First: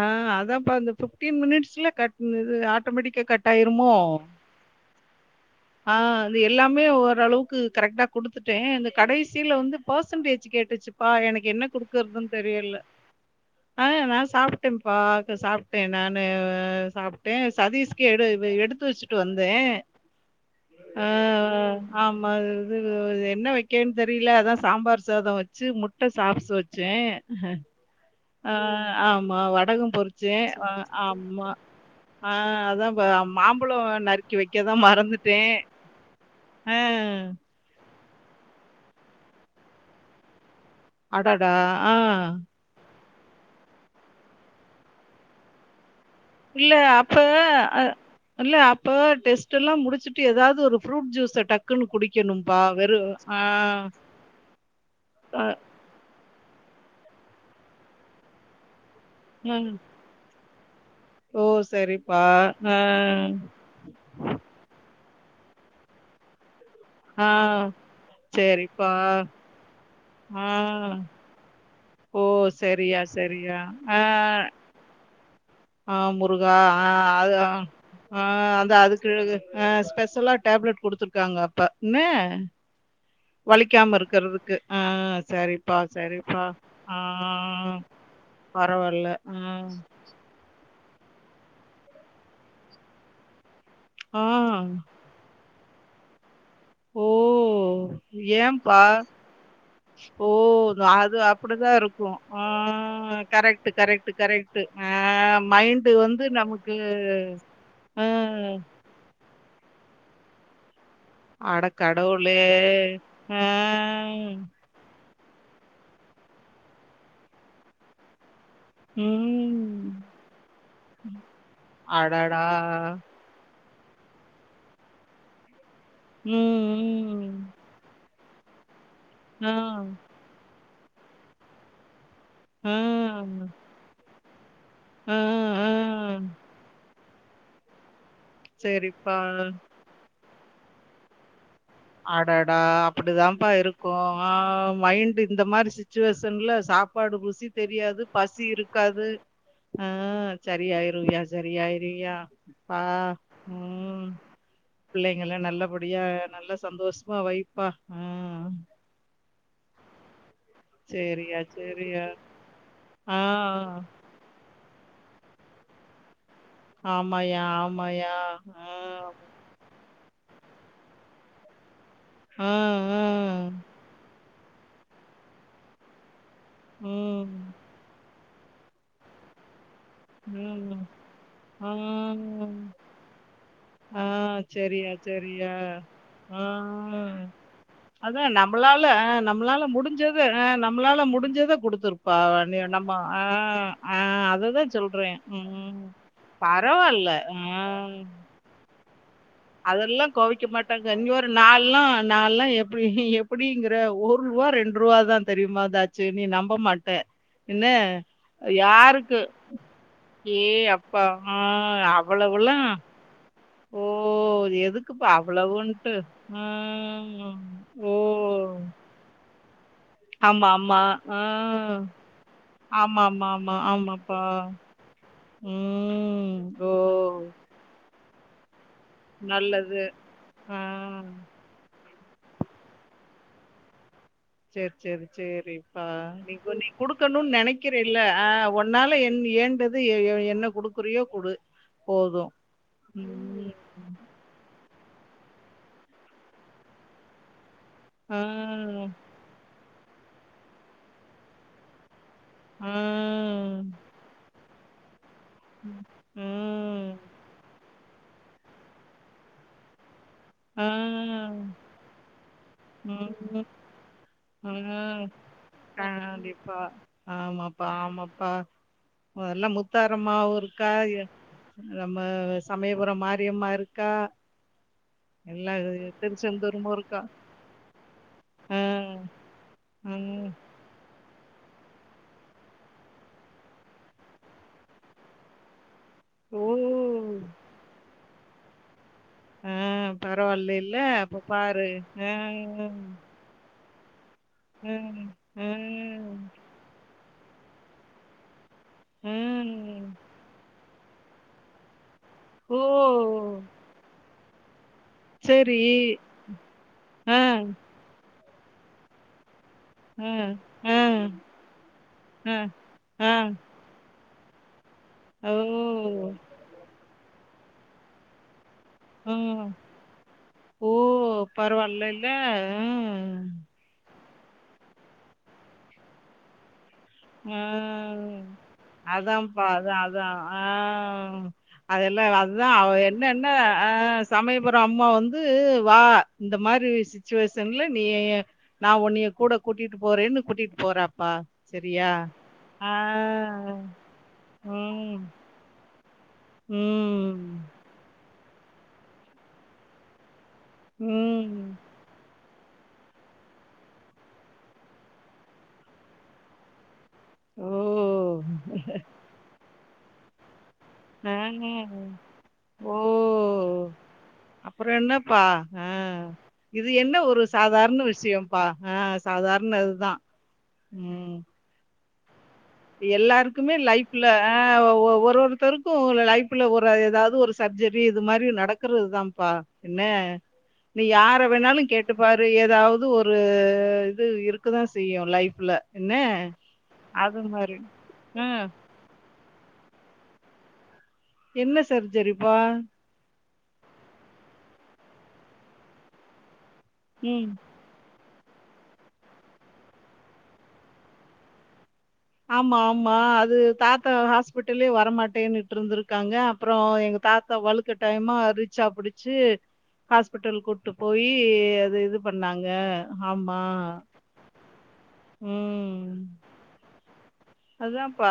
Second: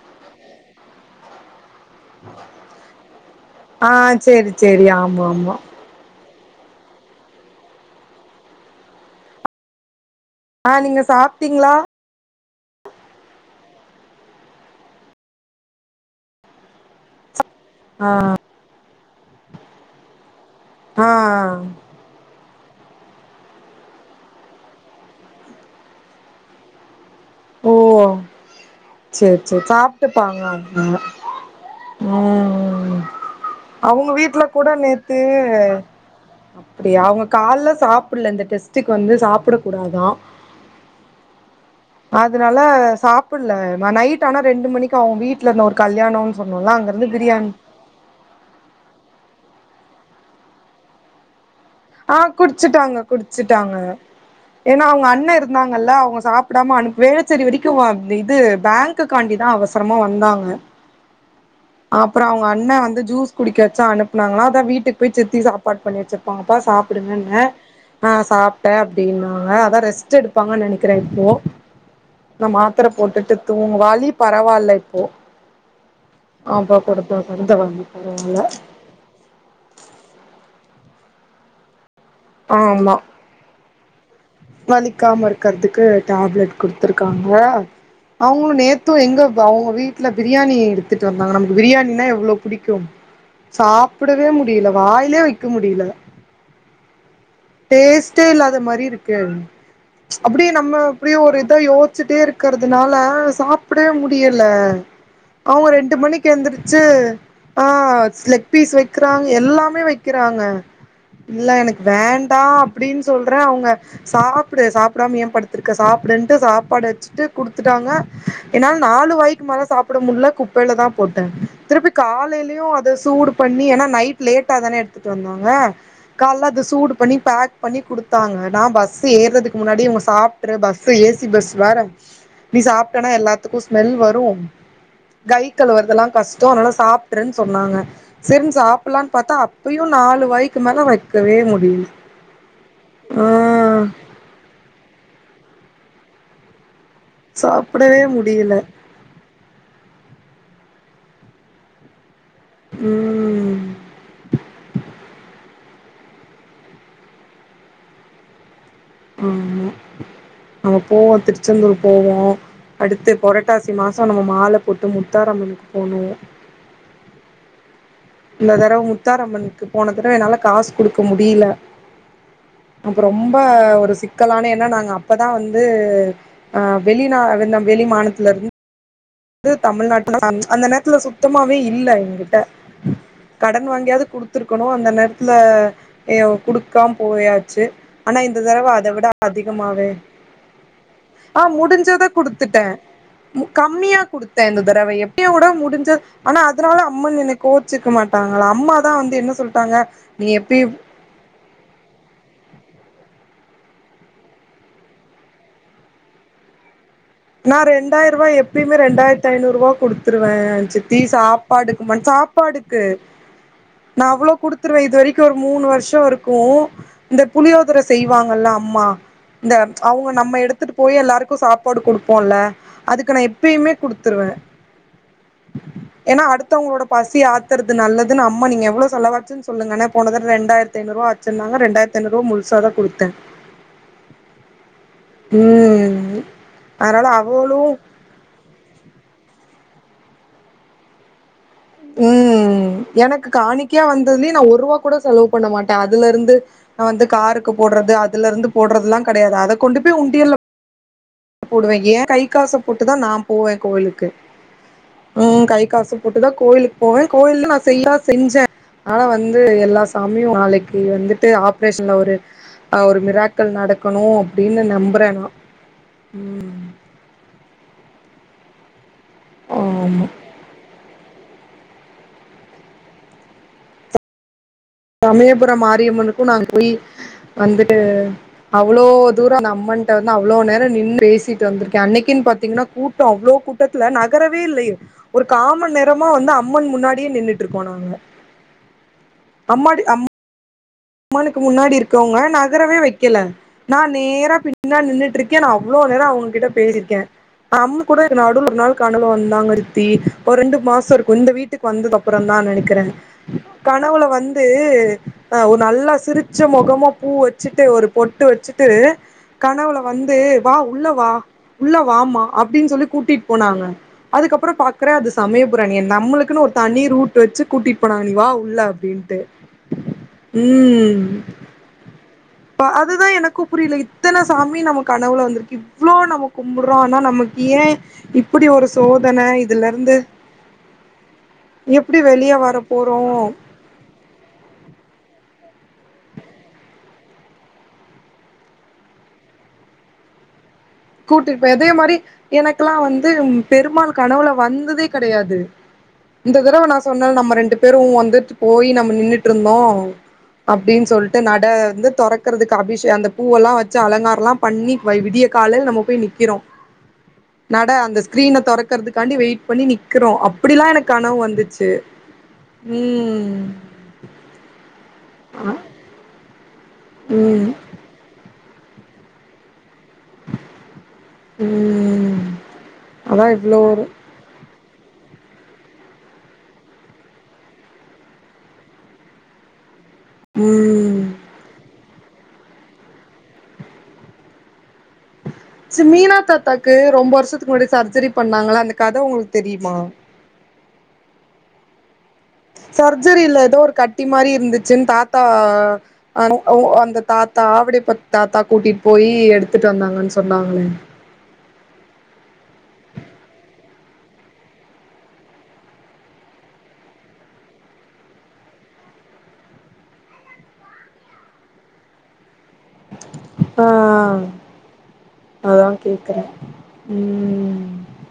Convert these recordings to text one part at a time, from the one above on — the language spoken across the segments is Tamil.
ஆ அதான்ப்ப அந்த ஃபிஃப்டீன் மினிட்ஸ்ல கட் இது ஆட்டோமேட்டிக்கா கட் ஆயிருமோ செரி ஆமா ஆமா ஆ இது எல்லாமே ஓர அளவுக்கு கரெக்ட்டா குடுத்துட்டே இந்த கடைசியில வந்து பர்சன்டேஜ் சு ஆ நீங்க கேட்டுச்சுப்பா எனக்கு என்ன சாப்ட்டீங்களா குடுக்குறதுன் தெரியல அ நா சாப்ட்ட பா சாப்ட்ட நானு அ சதீஷ்கு ஆ எடு எடுத்து வச்சுட்டு வந்தே ஆ ஆமா இது என்ன வைக்கன் தெரியல அதா சாம்பார் சாத வச்சு முட் முட்ட சாப்ஸ் வச்ச ஓ ஆ ஆமா சேரி சேரி வடக பொருச்சே சாப்ட்டுப்பாங்க அவங்க ஆமா ஆ அதா ம் ப மாம்பழ அவங்க நறுக்கி வீட்ல கூட வைக்கதா நேத்து மறந்துட்டே அப்டியா அவங்க கால்ல சாப்பில இந்த டெஸ்ட்டுக்கு வந்து சாப்புட கூடாதா அடட் டா ஆ அதனால சாப்புல்ல நைட் ஆனா ரெண்டு மணிக்கு அவங்க வீட்ல இருந்த ஒரு கல்யாணொ இல்ல அப்ப அ இல்ல அப்ப டெஸ்ட் எல்லா முடிச்சுட்டு ஏதாது ஒரு ஃப்ரூட் ஜூஸ டக் ஆ குடிச்சுட்டாங்க குடிச்சுட்டாங்க ஏன்னா அவங்க அண்ண அ இருந்தாங்கல்ல அவங்க சாப் அப்படாமா அனுக்கு வேலச்சரி வரைக்கு அந்த இது பேங்க் காண்டிதா ம். அவசரமா வந்தாங்க ஓ! அப்பற சரிப்பா. அவங்க அண்ண ஆ. வந்து ஜூஸ் குடிக்க சு அனுப்புனாங்கனா அத வீட்டுக்கு போய் சித்தி சாப்பாடு பண்ணி வச்சிருப்பாங்கப்பா சாப் ஆ. புடுங்கன்ன ஆ சாப்ட்டே சரிப்பா. அப்டின்னாங்க அதா ரெஸ்ட்டு ஆ. எடுப்பாங்கன் நெனைக்கிறே இப்போ ஓ நா மாத்திர செரியா போட்டுட்டு செரியா தூங்கு ஆ வலி பரவால்ல இப்போ ஆ முருகா அப்ப ஆ கொடுத்தாங்க அதுதா இந்த வலி ஆ பரவால்ல அந்த அதுக் கிழ் ஆ ஸ்பெஷலா டேப்லெட் குடுத்துருக்காங்க அப்ப என்ன ஆமா வலிக்காம இருக்கறதுக் வலிக்காம இருக்கறதுக்கு டேப்லெட் ஆ குடுத்துருக்காங்ளா அவுங்களு நேத்து பரவால்ல. எங்க ம். அவுங்க வீட் வீட்ல பிரியாணி எடுத்துட்டு வந்தாங்க நமக்கு பிரியாணினா எவ்ளோ புடிக்கு சாப் ஆ. ப்டவே முடில வாய்லே வெக்க முடில ஓ! டேஸ்டே இல்லாத ஏம்பா? மாரி இருக்கு ஓ! அப்டியே நம்ம அப்டியே அது ஒரு இதா அப்படிதான் இருக்கும். யோச்சுட்டே ஆ இருக்கறதுனால கரெக்ட், சாப்டவே கரெக்ட், முடியல கரெக்ட். ஆ அவுங்க மைண்ட் ரெண்டு வந்து மணிக்கு நமக்கு எந்திரிச்சு ஆ அ ஸ் லெக் பீஸ் வெக் றாங் எல்லாமே வெக்கிறாங்க இல்ல அட எனக்கு கடவுளே! வேண்டா அப்டின் சொல்றே ஆ. அவுங்க புடு சாப்டாம ஏ படுத்திருக்க சாப்புடுன்டு சாப்பாடு வெச்சுட்டு குடுத் த்துட்டாங்க என்னால நாலு வாய்க்கு மேல ம். சாப்பட முட்ல குப்பைலதா போட்டே திருப்பி அடடா! காலேலயு அத சூடு பண்ணி எனா நைட் லேட்டாதான எடுத்துட்டு வந்தாங்க ம், கால்ல அத சூடு பண்ணி ம். பேக் பண்ணி குடுத்தாங்க நா பஸ்ஸு ஆ. ஏறதுக்கு முன்னாடி இவுங்க சாப்ட்று பஸ் ஏசி பஸ் வேற நீ ஆ. சாப்ட்டனா எல்லாத்துக்கு ஸ் ஸ்மெல் வரு ஆ, கை ஆ. கழுவறதுலா கஷ்டோ அத்னால சாப்ட்றுன் சொன்னாங்க சேரின் சாப்புல்லான் சரிப்பா. பாத்தா அப்பையு நாலு வாய்க்கு மேல வெக்கவே முடில ஆடாடா அப்புடிதாப்பா இருக்கும் ஆ மைண்டு இந்த மாரி சுச்சுவேஷன்ல சாப் பாடு ருசி சாப்டவே தெரியாது பசி முடியல இருக்காது ஆ செரியாய்ருயா செரியாய்ருவயா ஆ ம் ம் பிள்ளைங்கள்லா நல்லபடியா நல்ல சந்தோஷமா வைப்பா ம் ம் நாங்க போவோ சரியா, திருச்செந்தூர் சரியா. போவோ அடுத்து ஆ புரட்டாசி மாசோ நம்ம மால போட்டு முத்தாரம்பனுக்கு போனு ஆமாயா ஆமாயா இந்த தடவ முத்தாரம்மனுக்கு போன தடவ என்னால காசு குடுக்க முடியில ஆ, அப்ப ஆ. ரொம்ப ஒரு சிக்கலான என்ன நாங்க அப்பதா வந்து ஆ வெளிநா ம், வெளி மாநத்துல இருந் து தமிழ்நாட்ல அந்த ம். நேரத்துல சுத்தமாவே ஆ. இல்ல எகிட்ட கடன் ஆ வாங்கியாது குடுத்துருக்கணு அந்த சரியா, நேரத்துல சரியா. எ குடுக்காம் ஆ. போயாச்சு ஆனா அதான் இந்த தடவ நம்மளால அதவிட நம்மளால அதிகமாவே முடிஞ்சது அ நம்மளால ஆ முடிஞ்சத முடிஞ்ச குடுத்துருப்பா. நீ குடுத்துட்டே நம்ம ஆ, ஆ கம்மியா குடுத்த இந்த அததான் தடவை சொல்றேன். எப் கூட ம். முடிஞ்சு ஆனா அதனால பரவால்ல. அம்மன் என்னை ஆ. கோச்சிக்க மாட்டாங் ளோட அம்மாதா வந்து என்ன சொல்ட்டாங்க அதெல்லா நீ கோவிக்க எப்பயு மாட்டாங்க இன்னோ நாலா நாலா எப்டி எப்புடிங்குற ஒருரூவா ரெண்டு ரூவாதா தெரியுமா செரி நீ நம்ப மாட்ட நா என்ன ரெண்டாய் ரூபா எப்பியுமே யாருக்கு ரெண்டாய்ர்த்தி ஐநூ ரூபா குடுத்துருவே‌ ஏ சித்தி அப்பா! ஆ சாப்பாடுக்கு மட் அவ்வளவுலாம் சாப்பாடுக்கு ஓ! நா அவ்ளோ குடுத்துருவ இது எதுக்குப்பா வரைக்கு ஒரு மூணு அவ்வளவுன்ட்டு. வருஷொ இருக்கு இந்த ம். புளியோ [unintelligible] ஓ! செய்வாங்கல்லா அம்மா இந்த அவுங்க நம்ம ஆமா, எடுத்துட்டு ஆமா. போய் எல்லாருக்கு ஆ. சாப்பாடு குடு ல ஆமா அதுக்கு நா ஆமா ஆமா எப்பியுமே ஆமாப்பா. குடுத்துருவே ம் எனா ஓ! அடுத்தோங்களோட பசி ஆத்துறது நல்லதுன்னு அம்மா நீங்க எவ்ளோ செலவாச்சுன் நல்லது. சொல்லுங்க போனதட் ஆ. ரெண்டாய்ர்த்தி ஐநூருவா ஆச்சுன்னாங்க ரெண்டாய்ர்த்தி ஐநூருவா முழுசாதா குடுத்த சேர் சேர் சேரிப்பா ம் நீங்க நீ அதனால குடுக்கணுன் அவளு நெனைக்கிறீ இல்ல ஆ உன்னால என் ஏண்டது எ என்ன குடுக்குறியோ குடு போதும். ம் எனக்கு ம். காணிக் கியா வந்ததுலயூ நா ஒருவா கூட செலவு பண்ண மாட்டே அதுல இருந்து நா வந்து கார் போட்றது ஆ. அதுலருந்து போட்றதுலா கடையாது அத கொண்டு போய் உண்டியல்ல போடுவ ஏ கை காச ஆ. போட்டுதா நா போவே கோயிலுக்கு ம் கை காசு ஒட்டுக்கா கோயிலுக் ம். போவ கோயில நா செய்யா செஞ்ச அனா வந்து எல்லா சாமியு ஆ. நாளைக்கு வந்துட்டு ஆப்ரேஷன்ல ஒரு ஒரு ம். மிராக்கல் நடக்கணு அப்டினு நம்புறே நா ஆ அப்டிப்பா ம் ஆமாப்பா ஆமாப்பா மொதல்ல ஆமா முத்தாரம்மாவு இருக் காதிரன் நம்ம சமயபுரொ மாரியம்மா இருக்கா சமயபுர எல்லா மாரியம்மனுக்கு நாங்க திருச்செந்தூரும் போய் இருக்கா? வந்துட்டு ஆ, அவ்ளோ தூரொ அந்த அம்மன்ட்ட வந்து ம். அவ்ளோ நேர நின் பேசிட்டு வந்திருக்க அன்னைக்குன் பாத்து ன்னா கூட்டொ அவ்ளோ கூட்டத்துல நகரவே இல்லயே ஒரு காமண் நேரமா வந்து ஓ! அம்மன் முன்னாடியே நின்னுட் இருப்போ நாங்க அம்மாடி அம் பரவால்லைல அம்மனுக்கு முன்னாடி இருக்கவங்க நகரவே வெக்கல நா நேர பின்னாடி ம், நின்னுட்ருக்கே நா அவ்ளோ நேரோ ம், அவங்ககிட்ட பேசிருக்கே அம்மு கூட நடுல ஒரு நாள் கனவுல வந்தாங்க ரித்தி ம். ஒரு ரெண்டு மாசொ இருக்கு இந்த வீட்டு ட்டுக் வந்தக்கப்றொந்தா ஓ! நெனைக்கிறே கனவுல வந்து அ சரி. ஒரு நல்லா சிரிச்ச முகமா பூ ஆ, வச்சுட்டு ஒரு பொட்டு வச்சுட்டு கனவுள ஆ, வந்து வா ஆ, உள்ள வா உள்ள வாம்மா ஆ, அப்டின் சொல்லி ஆ. கூட்டிட் போனாங்க அதுக்கப்றொ பாக் க்ற அது ஓ! சமயபுற நீ என் நம்மளுக்குன் ஒரு தனி ரூட் வெச்சு கூட்டிட் போனாங்க நீ வா உள்ள அப் ம் ஓ பரவால்ல இல்ல பா அதுதா எனக்கு புரில இத்தன சாமி நம்ம கனவுல வந்திருக்கு இவ்ளோ நமக் கும்படுறோ அனா நமக்கு ஆ. ஏ ஆ. இப்படி ஒரு சோதன அதான்ப்பா அதான் இதுலருந்து அதான் ஆ எப்படி வெளிய வர போறோ அ சமயபுற அம்மா வந்து வா இந்த மாரி சிச்சுவேஷன்ல நீ நா உன்னிய கூட கூட்டிட்டு போறேன்னு கூட்டிட்டு போறாப்பா சரியா? வெதையமாரி ஆ எனக்கலா வந்து பெருமாள் கனவுல வந்ததே ம் கெடையாது இந்த தடவ நா ம் சொன்னல் நம்ம ரெண்டு பேரு வந்துட் போய் நம்ம நின்னுட்ருந்தோ அப்டின் சொல்ட்டு ம் நட வந்து தொரக் க்கிறதுக் அபிஷே அந்த பூவெல்லா வெச்சு அலங்காரலா பண்ணி வை விடிய காலைல நம்ம போய் நிக்கிறோ ஓ! நட அந்த ஸ்கிரீன தொறக்கறதுக்காண்டி வெயிட் பண்ணி நிக்கறோ அப்படில்லா எனக் ஆ கணவு வந்துச்சு ஓ ம் அப்புற என்னப்பா ஆ இது என்ன ஒரு ம் சாதாரண விஷயம்ப்பா ஆ சாதாரண அதுதா ம் ம் அதா எல்லாருக்குமே இவ்ளோ ஒரு லைப்பி ல ஆ ஒ ஒருத்தருக்கு லைஃப்புல ஒரு எதாவது ஒரு சப்ஜரி இது மாரி நடக் குறதுதாம்ப்பா என்ன நீ ம் யார வேணாலு கேட் டு பாரு எதாவது ஒரு இது இருக்கதா செய்யு லைஃப் ச மீனா தாத்தாக்கு ரொம்ப வருஷத்துக்கு மாரி. முன்னாடி சர்ஜரி ஆ. பண்ணாங்கள அந்த கத உங்களுக் தெரியுமா என்ன சர்ஜரிப்பா சர்ஜரியில்ல எதோ ஒரு கட்டி மாரி இருந்துச்சுன் தாத்தா அன ஓ அன் அந்த ம். தாத்தா ஆவடிப்பா தாத்தா கூட்டிட் போய் எடுத்துட்டு வந்தாங்கன் சொன்னாங்களே ஆமா ஆமா அது தாத்தா ஹாஸ்பிட்டலயே வரமாட்டேன்ட்ருந்திருக்காங்க அப்புறோ எங்க தாத்தா வலுக் ருக்க டைமா ரிச்சா புடுச்சி ஹாஸ்பிட்டல் கூட்டு போயி அது இது பண்ணாங்க ஆமா ஆ அதா ம். கேட்கறே ம் அதாப்பா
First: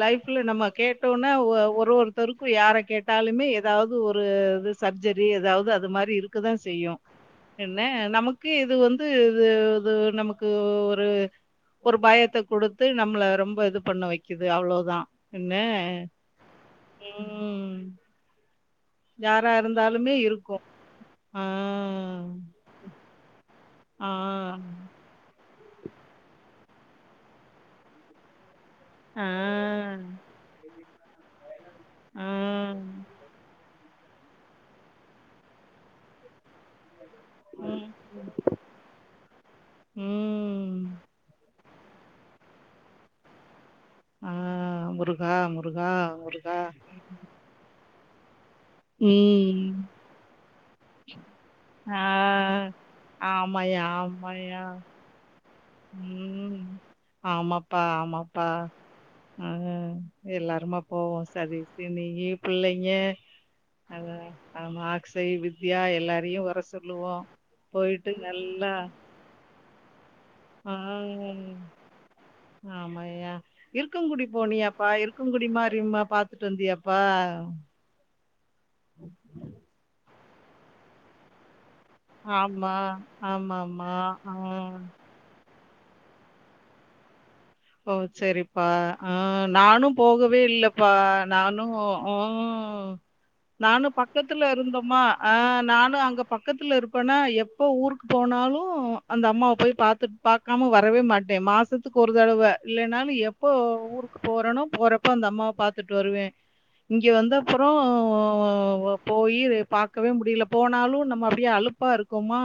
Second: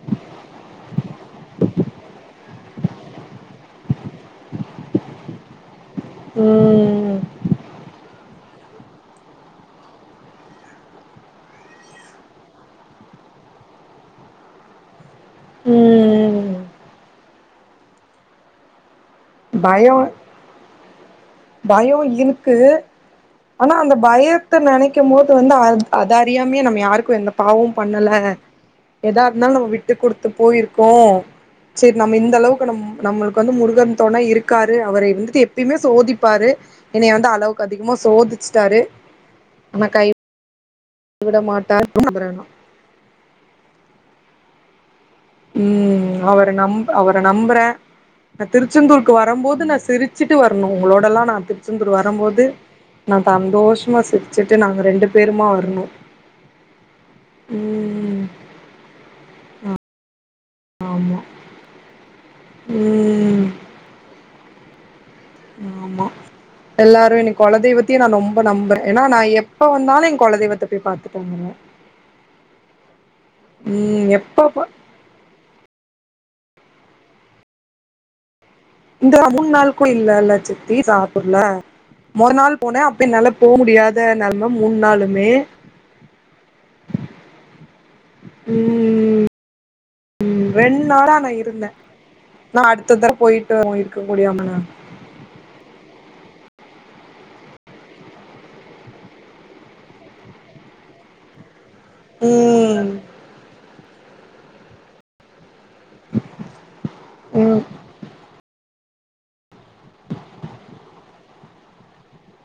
லைப்ல நம்ம கேட்டோன்னா ஒ ஒரு ஒருத்தருக்கு யார கேட் டாலுமே எதாவது ஒரு இது சர்ஜரி எதாவது அது மாரி இருக்கதா செய்யு ம் என்ன நமக்கு இது வந்து இது இது நமக்கு ஒரு ஒரு பயத்த கொடுத்து நம்மள ரொம்ப இது பண்ண வைக்குது அவ்ளோதா என்ன ம் ம் யாரா பயோ இருந்தாலுமே இருக்கு ஆ பயோ இருக்கு ஆனா அந்த ஆ, பயத்த நெனை க்கும் போது வந்து அ அது அறியாமிமே நம்ம யாருக்கு எந்த பாவம் பண்ணல எதா ஆ, இருந்தாலு நம்ம விட் டு கொடுத்து போயிருக்கோ சோ நம்ம ஆ, இந்த அளவுக்கு நம் நம்மளுக்கு வந்து முருகன் தொணை இருக்காரு அவர வந்துட்டு எப்பையுமே சோதி ப்பாரு என்னைய வந்து அளவுக்கு ம், அதிகமா சோதிச்சிட்டாரு ஆனா கை ம். மாட்டாருன் நம்புற நா ஆ முரு ம் அவர நம் அவர நம்பறே நா திருச்செந்தூருக்கு வரும்போது ம். நா சிரிச்சுட்டு வரணு உங்களோட எல்லா நா திருச்செந்தூர் ஆ வரும்போது நா ஆமாயா தந்தோஷமா சிரிச்சுட்டு ஆமாயா நாங்க ரெண்டு பேருமா வரு ம் ஆமாப்பா ம் ஆமாப்பா ம் எல்லா ஆமா போவோ சதீஷ்சு நீயி பிள்ளைங்க ம் அதா ஆமா அக்ஷய் வித்யா ஆமா எல்லாரையு வர எல்லாரு சொல்லுவோ இன்னக் கொலதெய்வத்தையு நா போயிட்டு ரொம்ப நல்லா நம்புறே ஏன்னா நா எப்ப வந்தாலு கொலதெய்வத்த ஆ போய் பாத்துட்டு வந்துருவே ஆமாயா ம் இருக்கங்குடி எப்ப பா போனியாப்பா இரு க்கங்குடி மாரியம்மா பாத்துட்டு வந்தியாப்பா இந்த மூன் நாளுக்கு இல்ல இல்ல சித்தி சாப்பல்லா மொர நாள் ஆமா போனே அப்ப என்னால போ ஆமாமா முடியாத ஆ நெலம மூன் நாளுமே ஓ செரிப்பா ஆ ம் நானு போகவே ரெண்டு இல்லப்பா நாளா நா நானு இருந்தே நா அடுத்த ம் தடவ போயிட்டு நானு இருக்க பக்கத்துல முடியாமனா இருந்தோமா ஆ நானு அங்க பக்கத்தில இருப்பன்னா எப்போ ஊருக்கு போனாலு அந்த அம்மாவ போய் பாத்துட் பாக்காம வரவே மாட்டே மாசத்துக் தடவ ம் இல்லைனாலு எப்போ ஊருக்கு போறனோ போறப்போ அந்த அம்மா பாத் துட்டு வருவே இங்க வந்து ம் அப்புறோ ஓ போயி பாக்கவே முடியல போனாலு நம்ம அப்டியே அலுப்பா இருக்கோமா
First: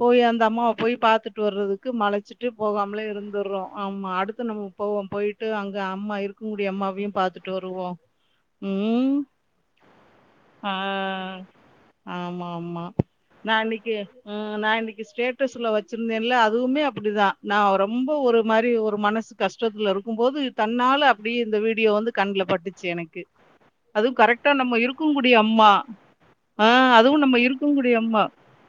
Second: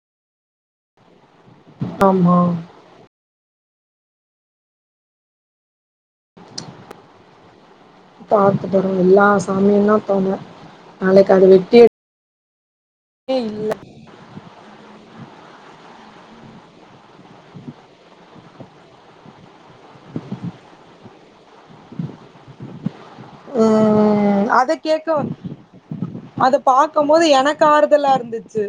போய் அந்த அம்மாவ போய் பாத்துட்டு வர்றதுக்கு ஆமா மலச்சிட்டு போகாமலே இருந்துர்றோ ஆமா அடுத்து நம்ம போவோம் போயிட்டு அங்க அம்மா இருக்கங்குடி அம்மாவையு பாத்துட்டு வருவோ பாத்துட்டு வருவோ ம் எல்லா சாமியுந்தா தொண ஆ நாளைக்கு அத வெட்டி ஆமா ஆமா எடுக்கவே நா இல்ல இன்னைக்கு ம் நா இன்னைக்கு ஸ்டேட்டஸ்ல வச்சிருந்தேன்ல அதுவுமே அப்டிதா நா ரொம்ப ஒரு மாரி ஒரு மனசு கஷ்டத்துல இருக்கும் போது தன்னால அப்டியே இந்த வீடியோ வந்து கண்ல பட்டுச்சு எனக்கு அதுவு ம் கரெக்டா அத நம்ம கேக்க இருக்கன்குடி அம்மா அத ஆ பாக்கும் அதுவு போது நம்ம எனக்கு இருக்கன்குடி ஆறுதலா அம்மா இருந்துச்சு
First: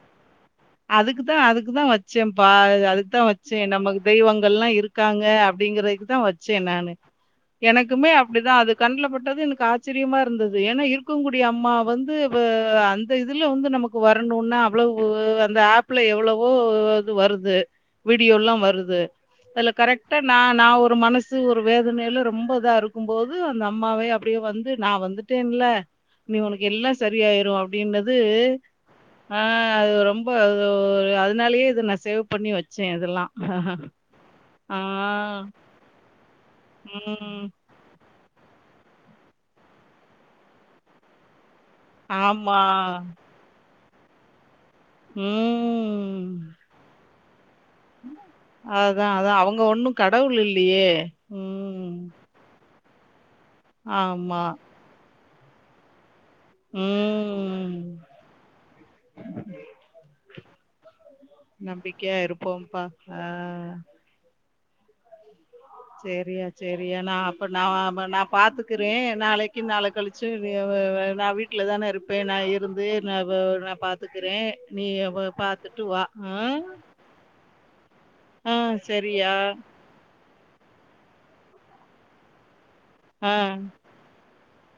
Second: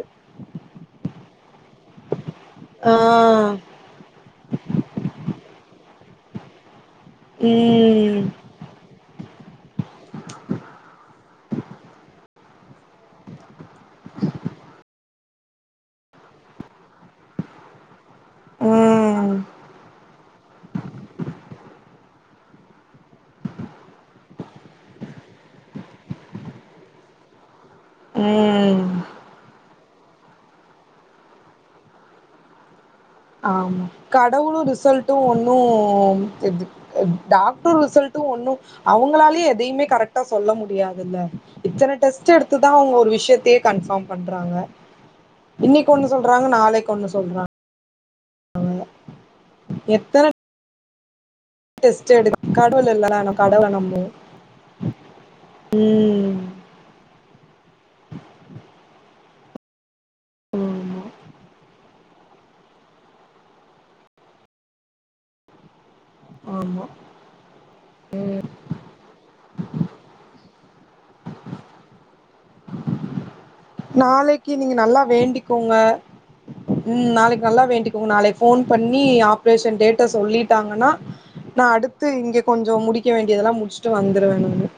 அதுக்கு தா அதுக்கு தா வச்சேம்பா ஆ அதுக்கு தா வச்சே நம்ம தெய்வங் கெல்லா இருக்காங்க அப்டிங்கிறக்கு தா வச்சே நானு எனக்குமே ம் அப்டிதா அது கண்லபட்டது எனக்கு ஆச்சரியமா இருந்தது ஏனா இருக்கங்குடி அம்மா வந்து வ அந்த இதுல வந்து நமக் வரணுனா அவ்வளவு அந்த ஆப்ல எவ்வளவோ அது வருது வீடியோல்லா வருது ம் அதுல கரெக்டா நா நா ஒரு மனசு ஒரு வேதனையில ரொம்ப இதா இருக்கும் போது அந்த அம்மாவே அப் அப்டியே வந்து நா வந்துட்டேன்ல்ல இனி உனக்கு எல்லா சரியாயிரு அப்டின்னது ம் ஆ அது ரொம்ப அது அதுனாலே இத நா சேவ் பண்ணி வச்சே இதெல்லா ஆமா கடவுளு ரிசல்டு ஒன்னு இது ம். டாக் டு ரிசல்ட்டு ஒன்னு அவங்களாலே எதையுமே கரெக்டா சொல்ல முடியாதுல்ல இத்தன டெஸ்ட் ஆமா. எடுத்துதா அவுங்க ஒரு விஷ்யத்தையே கன்ஃபார்ம் பண்றாங்க ம் இன்னைக்கு ஒன்னு சொல்றாங்க நாளைக்கு ஒன்னு சொல்றாங்க அதா அதா அவங்க ஒன்னு எத்தன கடவுள் இல்லையே ம் டெஸ்ட் எடுக் கடவுள் இல்லல நம் கடவுள நம்புவோ ஆமா. ம் ம் ஆமா நம்பிக்கையா இருப்போம்ப்பா அ செரியா ஆமா செரியா நா இப்ப நா வ நா பாத்துக்குறே நாளைக் நாள கழிச்சு வ வ வ நா வீட் வீட்ல தான இருப்பே நா இருந்து நா வ நான் பாத்துக்கிறேன். நாளைக்கி நீங்க நீ நல்லா வ வேண்டிக்கோங்க பாத்துட்டு வா. ஆ. ம் நாளைக்கு நல்லா வேண்டிக்கோங்க நாளைக் ஆ ஃபோன் பண்ணி சரியா. ஆப்ரேஷன் டேட்ட சொல்லிட் டாங்கன்னா நா அடுத்து இங்க கொஞ்சோ முடிக்க ஆ. வேண்டியதெல்லா முட்ச்சுட்டு வந்துருவே நானு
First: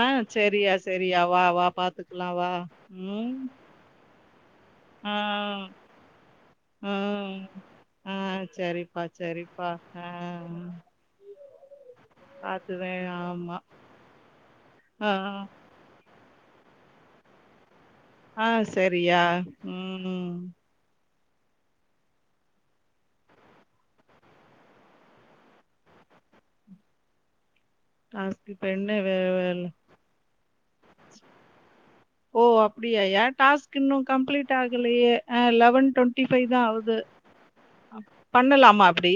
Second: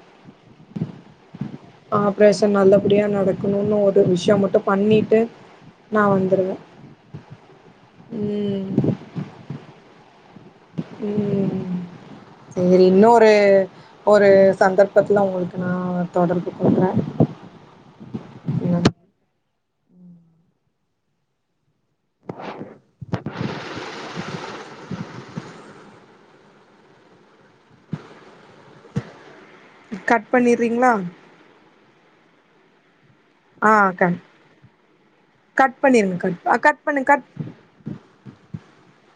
ஆ சரியா சரியா வா வா பாத்துக்கலாம் வா. ஆப்ரேஷன் நல்லபடியா ம். நடக்கணுனு விஷ்யோ மட்டு ஆ. பண்ணிட்டு நா வந்துருவே ம் பா சரிப்பா அ ம் சரி இன்னொரு ஆமா. ஒரு ஆ, சந்தர்ப்பத்துல உங்ளுக்கு நா தொடர்பு கொள்றே ஆ ம் சரியா ம் அதுக்கு இப்ப என்ன வே வேல கட் பண்ணிறீங்ளா ஓ அப்டியா யான் ஆ டாஸ்க் இன்னு கட் கம்ப்ளீட் ஆகலையே ஆ கட் லெவன் பண்ணிருங்க ட்வெண்ட்டி ஃபைவ் கட் தா கட் ஆவுது பண்ணு கட் பண்ணலாமா அப்டி